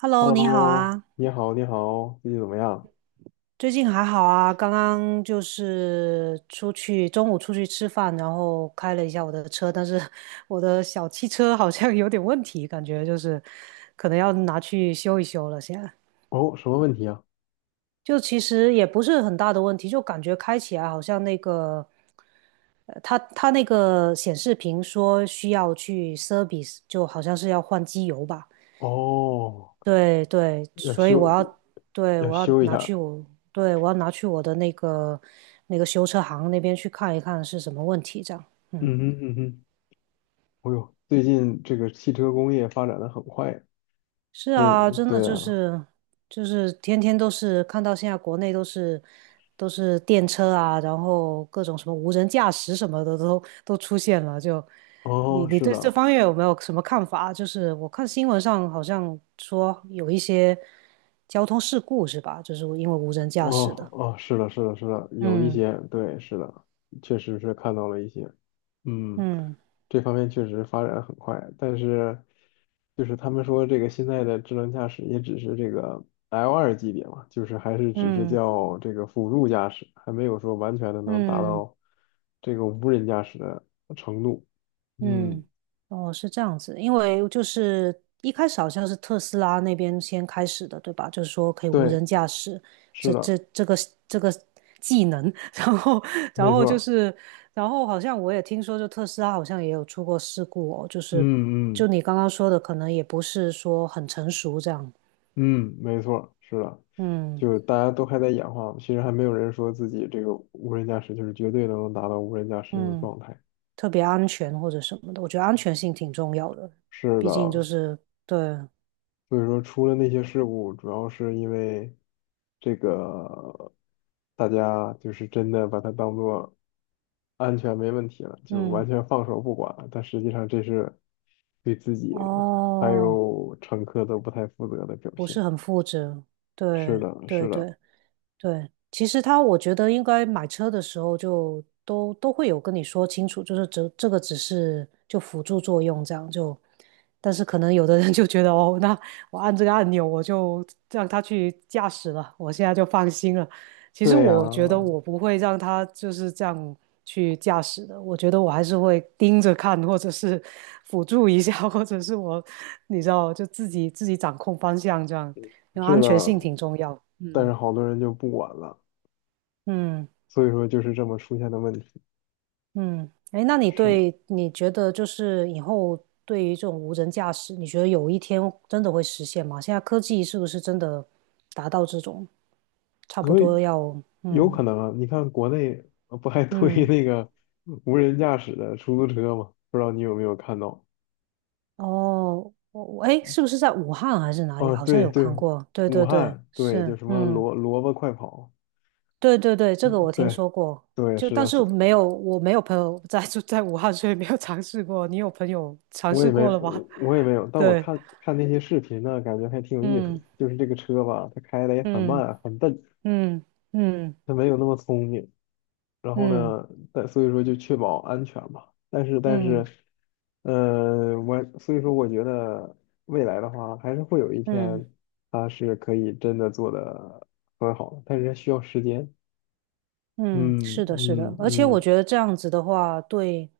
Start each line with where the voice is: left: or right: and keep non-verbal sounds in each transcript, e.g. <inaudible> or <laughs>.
right: Hello，你好
left: Hello，
right: 啊，
left: 你好，你好，最近怎么样？
right: 最近还好啊？刚刚就是出去，中午出去吃饭，然后开了一下我的车，但是 <laughs> 我的小汽车好像有点问题，感觉就是可能要拿去修一修了。现在
left: 哦，什么问题啊？
right: 就其实也不是很大的问题，就感觉开起来好像那个，它那个显示屏说需要去 service，就好像是要换机油吧。
left: 哦，
right: 对对，
left: 要
right: 所以我
left: 修，
right: 要，对，
left: 要
right: 我要
left: 修一
right: 拿去
left: 下。
right: 我，对，我要拿去我的那个那个修车行那边去看一看是什么问题，这样。嗯，
left: 嗯哼嗯哼，哦呦，最近这个汽车工业发展的很快，
right: 是
left: 不是？
right: 啊，真的
left: 对
right: 就
left: 啊，
right: 是就是天天都是看到现在国内都是都是电车啊，然后各种什么无人驾驶什么的都出现了。就你
left: 哦，
right: 你
left: 是
right: 对这
left: 的，
right: 方面有没有什么看法？就是我看新闻上好像说有一些交通事故是吧？就是因为无人驾驶
left: 哦
right: 的。
left: 哦，是的，是的，是的，有一
right: 嗯。
left: 些，对，是的，确实是看到了一些，嗯，
right: 嗯
left: 这方面确实发展很快，但是就是他们说这个现在的智能驾驶也只是这个 l 二级别嘛，就是还是只是
right: 嗯
left: 叫这个辅助驾驶，还没有说完全的能达
right: 嗯
left: 到这个无人驾驶的程度。嗯，
right: 嗯，哦，是这样子，因为就是一开始好像是特斯拉那边先开始的，对吧？就是说可以无
left: 对，
right: 人驾驶，
left: 是
right: 这
left: 的，
right: 这这个这个技能，<laughs> 然后然
left: 没
right: 后
left: 错
right: 就
left: 儿，
right: 是，然后好像我也听说，就特斯拉好像也有出过事故哦，就是
left: 嗯
right: 就
left: 嗯。
right: 你刚刚说的，可能也不是说很成熟这样，
left: 嗯，没错是的，
right: 嗯
left: 就大家都还在演化，其实还没有人说自己这个无人驾驶就是绝对能达到无人驾驶这种
right: 嗯，
left: 状态。
right: 特别安全或者什么的，我觉得安全性挺重要的，
left: 是
right: 毕
left: 的，
right: 竟就是对，
left: 所以说出了那些事故，主要是因为这个大家就是真的把它当做安全没问题了，就完
right: 嗯。
left: 全放手不管，但实际上这是对自己还
right: 哦，
left: 有乘客都不太负责的表
right: 不
left: 现。
right: 是很负责，
left: 是
right: 对
left: 的，
right: 对
left: 是的。
right: 对，对，其实他我觉得应该买车的时候就都会有跟你说清楚，就是这个只是就辅助作用这样就，但是可能有的人就觉得哦，那我按这个按钮我就让他去驾驶了，我现在就放心了。其实
left: 对呀，
right: 我觉得我不会让他就是这样去驾驶的，我觉得我还是会盯着看，或者是 <laughs> 辅助一下，或者是我你知道就自己掌控方向这样，因为
left: 是
right: 安
left: 的，
right: 全性挺重要。
left: 但是
right: 嗯
left: 好多人就不管了，
right: 嗯。
left: 所以说就是这么出现的问题。
right: 嗯，哎，那你
left: 是的，
right: 对你觉得就是以后对于这种无人驾驶，你觉得有一天真的会实现吗？现在科技是不是真的达到这种差不
left: 所
right: 多
left: 以
right: 要
left: 有
right: 嗯
left: 可能啊，你看国内不还推 <laughs>
right: 嗯
left: 那个无人驾驶的出租车吗？不知道你有没有看到？
right: 哦，我我哎，是不是在武汉还是哪里？
left: 啊，
right: 好像
left: 对
right: 有
left: 对，
right: 看过，对
left: 武
right: 对对，
left: 汉对，就
right: 是
left: 什么
right: 嗯
left: 萝萝卜快跑，
right: 对对对，这个我听
left: 对
right: 说过，
left: 对，
right: 就
left: 是
right: 但
left: 的，
right: 是
left: 所以
right: 没有我没有朋友在住在武汉，所以没有尝试过。你有朋友尝
left: 我也
right: 试
left: 没
right: 过了吗？
left: 我我也没有，
right: <laughs>
left: 但我
right: 对，
left: 看看那些视频呢，感觉还挺有意思的
right: 嗯
left: 就是这个车吧，它开的也很
right: 嗯
left: 慢很笨，
right: 嗯嗯。
left: 它没有那么聪明。然后
right: 嗯
left: 呢，但所以说就确保安全吧。但是但是，
right: 嗯
left: 我所以说我觉得未来的话，还是会有一
right: 嗯
left: 天它是可以真的做的很好的，但是需要时间。
right: 嗯，
left: 嗯
right: 是的，是的，
left: 嗯
right: 而且我
left: 嗯
right: 觉得这样子的话，对。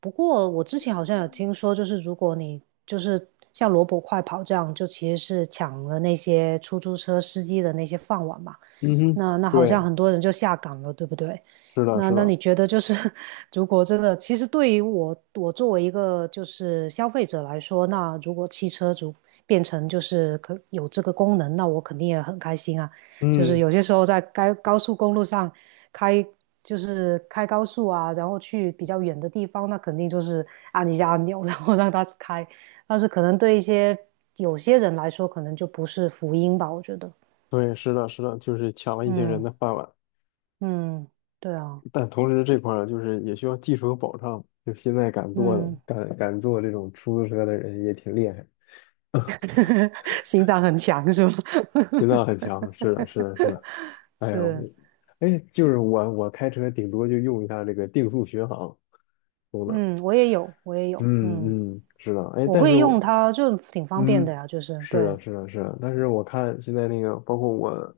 right: 不过我之前好像有听说，就是如果你就是像萝卜快跑这样，就其实是抢了那些出租车司机的那些饭碗嘛。
left: 嗯哼，
right: 那那好像
left: 对，
right: 很多人就下岗了，对不对？
left: 是的，
right: 那
left: 是
right: 那
left: 的，
right: 你觉得就是，<laughs> 如果真的，其实对于我作为一个就是消费者来说，那如果汽车主变成就是可有这个功能，那我肯定也很开心啊。就是
left: 嗯，
right: 有些时候在该高速公路上开，就是开高速啊，然后去比较远的地方，那肯定就是按一下按钮，<laughs> 然后让它开。但是可能对一些有些人来说，可能就不是福音吧，我觉得。
left: 对，是的，是的，就是抢了一些人
right: 嗯。
left: 的饭碗，
right: 嗯，对啊，
left: 但同时这块儿就是也需要技术和保障，就现在敢做的，
right: 嗯，
left: 敢做这种出租车的人也挺厉害。
right: <laughs> 心脏很强是吗？
left: 心脏很强，是的，是的，是的。
right: <laughs>
left: 哎呦，
right: 是，
left: 哎，就是我，我开车顶多就用一下这个定速巡航。
right: 嗯，我也有，我也有，嗯，
left: 嗯嗯，是的，哎，
right: 我
left: 但是
right: 会用
left: 我
right: 它，就挺方便的
left: 嗯，
right: 呀，就是
left: 是
right: 对，
left: 的，是的，是的。但是我看现在那个，包括我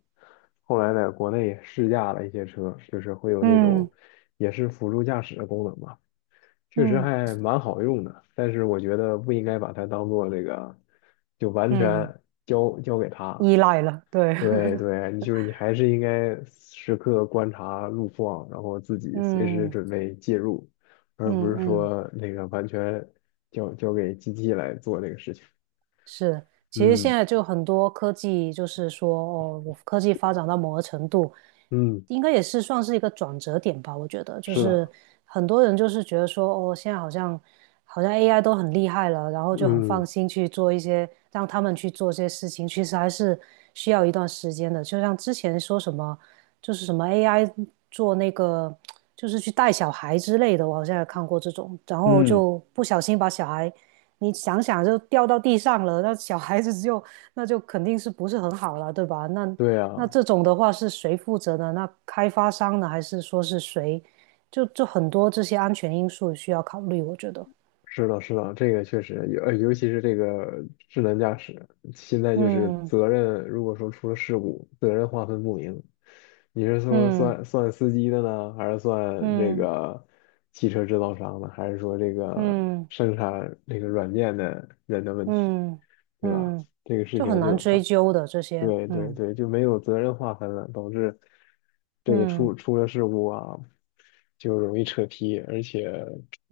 left: 后来在国内试驾了一些车，就是会有那
right: 嗯
left: 种也是辅助驾驶的功能吧，确实
right: 嗯
left: 还蛮好用的。但是我觉得不应该把它当做这个，就完
right: 嗯，
left: 全交给它，
right: 依赖了，对，
left: 对对，你就是你还是应该时刻观察路况，然后自
right: <laughs>
left: 己随时
right: 嗯
left: 准备介入，而不
right: 嗯
left: 是
right: 嗯，
left: 说那个完全交给机器来做这个事情。
right: 是，其实现
left: 嗯
right: 在就很多科技，就是说，哦，我科技发展到某个程度，
left: 嗯，
right: 应该也是算是一个转折点吧。我觉得，就
left: 是
right: 是
left: 的，
right: 很多人就是觉得说，哦，现在好像好像 AI 都很厉害了，然后就很
left: 嗯
right: 放心去做一些，让他们去做这些事情，其实还是需要一段时间的。就像之前说什么，就是什么 AI 做那个，就是去带小孩之类的，我好像也看过这种，然后
left: 嗯，
right: 就不小心把小孩。你想想就掉到地上了，那小孩子就那就肯定是不是很好了，对吧？那
left: 对
right: 那
left: 啊，
right: 这种的话是谁负责呢？那开发商呢？还是说是谁？就很多这些安全因素需要考虑，我觉得。
left: 是的，是的，这个确实，尤其是这个智能驾驶，现在就是
right: 嗯
left: 责任，如果说出了事故，责任划分不明，你是说
right: 嗯
left: 算司机的呢，还是算这
right: 嗯
left: 个汽车制造商的，还是说这个
right: 嗯
left: 生产这个软件的人的问题，
right: 嗯
left: 对吧？
right: 嗯，嗯
left: 这个事
right: 就很
left: 情
right: 难
left: 就很
right: 追究的这些。
left: 对对
right: 嗯
left: 对，就没有责任划分了，导致这个
right: 嗯
left: 出了事故啊，就容易扯皮，而且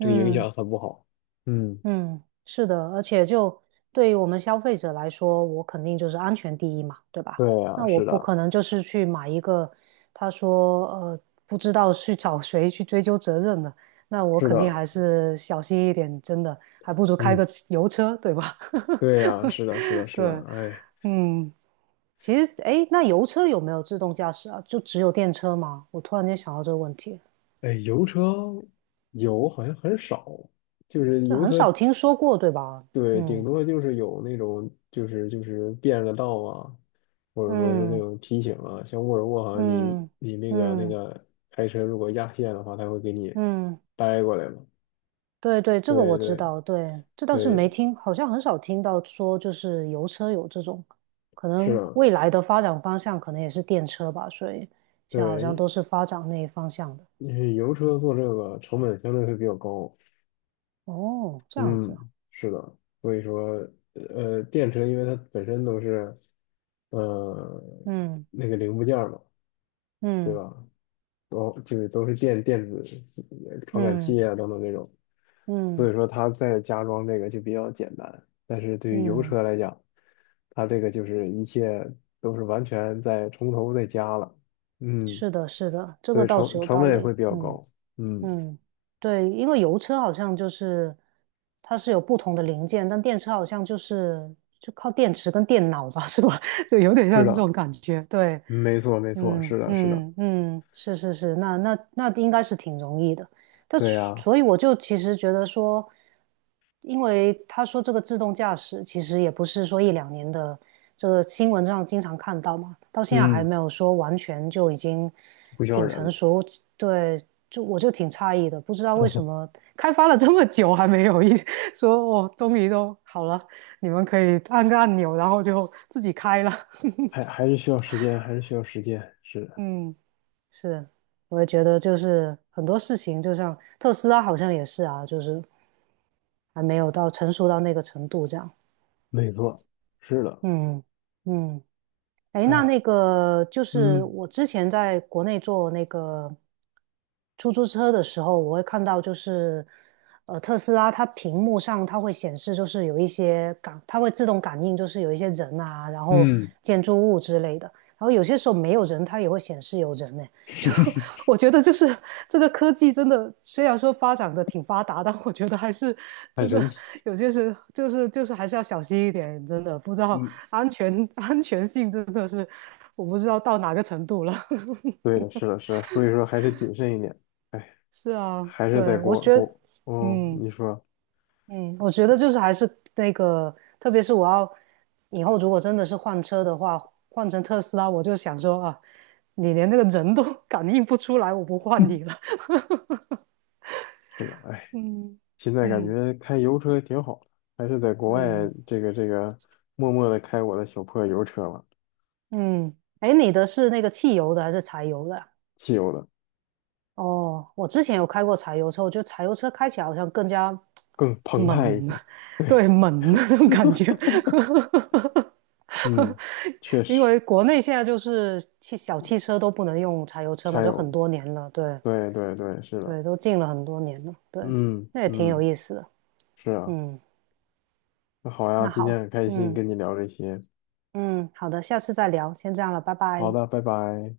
left: 这个影响很不好。嗯，
right: 嗯，是的，而且就对于我们消费者来说，我肯定就是安全第一嘛，对吧？
left: 对呀，
right: 那我
left: 是
right: 不可
left: 的，
right: 能就是去买一个，他说不知道去找谁去追究责任的，那我
left: 是
right: 肯定
left: 的，
right: 还是小心一点，真的，还不如开个
left: 嗯，
right: 油车，对吧？
left: 对呀，是的，是的，
right: <laughs>
left: 是的，
right: 对，
left: 哎
right: 嗯，其实诶，那油车有没有自动驾驶啊？就只有电车吗？我突然间想到这个问题，
left: 哎，油车油好像很少，就是
right: 对，
left: 油
right: 很少
left: 车
right: 听说过，对吧？
left: 对，顶
right: 嗯
left: 多就是有那种，就是就是变个道啊，或者说是那
right: 嗯
left: 种提醒啊，像沃尔沃好像你
right: 嗯
left: 你那个那
right: 嗯
left: 个开车如果压线的话，它会给你
right: 嗯。嗯
left: 掰过来嘛。
right: 对对，这个我
left: 对
right: 知
left: 对
right: 道，对，这倒是没
left: 对，
right: 听，好像很少听到说就是油车有这种，可
left: 是
right: 能
left: 的，
right: 未来的发展方向可能也是电车吧，所以现在好像
left: 对，
right: 都是发展那一方向的。
left: 因为油车做这个成本相对会比较高。
right: 哦，这样子啊
left: 嗯，是的，所以说电车因为它本身都是呃
right: 嗯
left: 那个零部件儿嘛，对
right: 嗯
left: 吧？都就是都是电电子传感
right: 嗯
left: 器啊等等这种，所
right: 嗯
left: 以说它在加装这个就比较简单。但是对于油
right: 嗯，
left: 车来讲，它这个就是一切都是完全在从头再加了，嗯，
right: 是的，是的，这
left: 所
right: 个
left: 以
right: 倒是
left: 成
right: 有
left: 成
right: 道
left: 本也
right: 理，
left: 会比较
right: 嗯。
left: 高，嗯，
right: 嗯，对，因为油车好像就是它是有不同的零件，但电车好像就是就靠电池跟电脑吧，是吧？<laughs> 就有点像
left: 是
right: 这
left: 的，
right: 种感觉。对，
left: 没错没错，
right: 嗯
left: 是的是的，
right: 嗯嗯，是是是，那那应该是挺容易的。但
left: 对呀，
right: 所以我就其实觉得说，因为他说这个自动驾驶其实也不是说一两年的，这个新闻上经常看到嘛，到现在还
left: 嗯，
right: 没有说完全就已经
left: 不需要
right: 挺
left: 人
right: 成
left: 了，
right: 熟。对，就我就挺诧异的，不知道为什么开发了这么久还没有一 <laughs> 说哦，终于都好了，你们可以按个按钮，然后就自己开了。<laughs>
left: 还还是需要时间，还是需要时间，是的，
right: 嗯是，我也觉得就是很多事情，就像特斯拉好像也是啊，就是还没有到成熟到那个程度这样。
left: 没错，是的，
right: 嗯嗯，哎，那
left: 哎，
right: 那个就是
left: 嗯
right: 我之前在国内坐那个出租车的时候，我会看到就是特斯拉它屏幕上它会显示就是有一些感，它会自动感应就是有一些人啊，然后
left: 嗯，
right: 建筑物之类的，然后有些时候没有人，它也会显示有人
left: <laughs>
right: 我觉得就是这个科技真的，虽然说发展的挺发达，但我觉得还是
left: 很
right: 真的
left: 神奇。
right: 有些事就是还是要小心一点，真的不知道
left: 嗯。
right: 安全 <laughs> 安全性真的是我不知道到哪个程度了。
left: 对的，是的，是的，所以说还是谨慎一点。哎，
right: <laughs> 是啊，
left: 还是在
right: 对，我
left: 国
right: 觉得，
left: 国，嗯，
right: 嗯
left: 你说
right: 嗯，我觉得就是还是那个，特别是我要以后如果真的是换车的话，换成特斯拉，我就想说啊，你连那个人都 <laughs> 感应不出来，我不换你了。<laughs>
left: 是的，哎，
right: 嗯
left: 现在感
right: 嗯
left: 觉开油车挺好的，还是在国外
right: 嗯。
left: 这个这个默默的开我的小破油车吧，
right: 嗯，哎，你的是那个汽油的还是柴油的啊
left: 汽油的
right: 哦，我之前有开过柴油车，我觉得柴油车开起来好像更加
left: 更澎湃一
right: 猛，
left: 些。
right: <laughs>
left: 对，
right: 对，猛的那种感觉。
left: 嗯，
right: <laughs>
left: 确
right: 因
left: 实，
right: 为国内现在就是汽小汽车都不能用柴油车嘛，
left: 柴
right: 就很
left: 油，
right: 多年了，对
left: 对对对，是的，
right: 对，都禁了很多年了，对，
left: 嗯
right: 那也挺有
left: 嗯，
right: 意思的。
left: 是啊，
right: 嗯，
left: 那好呀，
right: 那
left: 今天
right: 好，
left: 很开心
right: 嗯
left: 跟你聊这些，
right: 嗯，好的，下次再聊，先这样了，拜
left: 好
right: 拜。
left: 的，拜拜。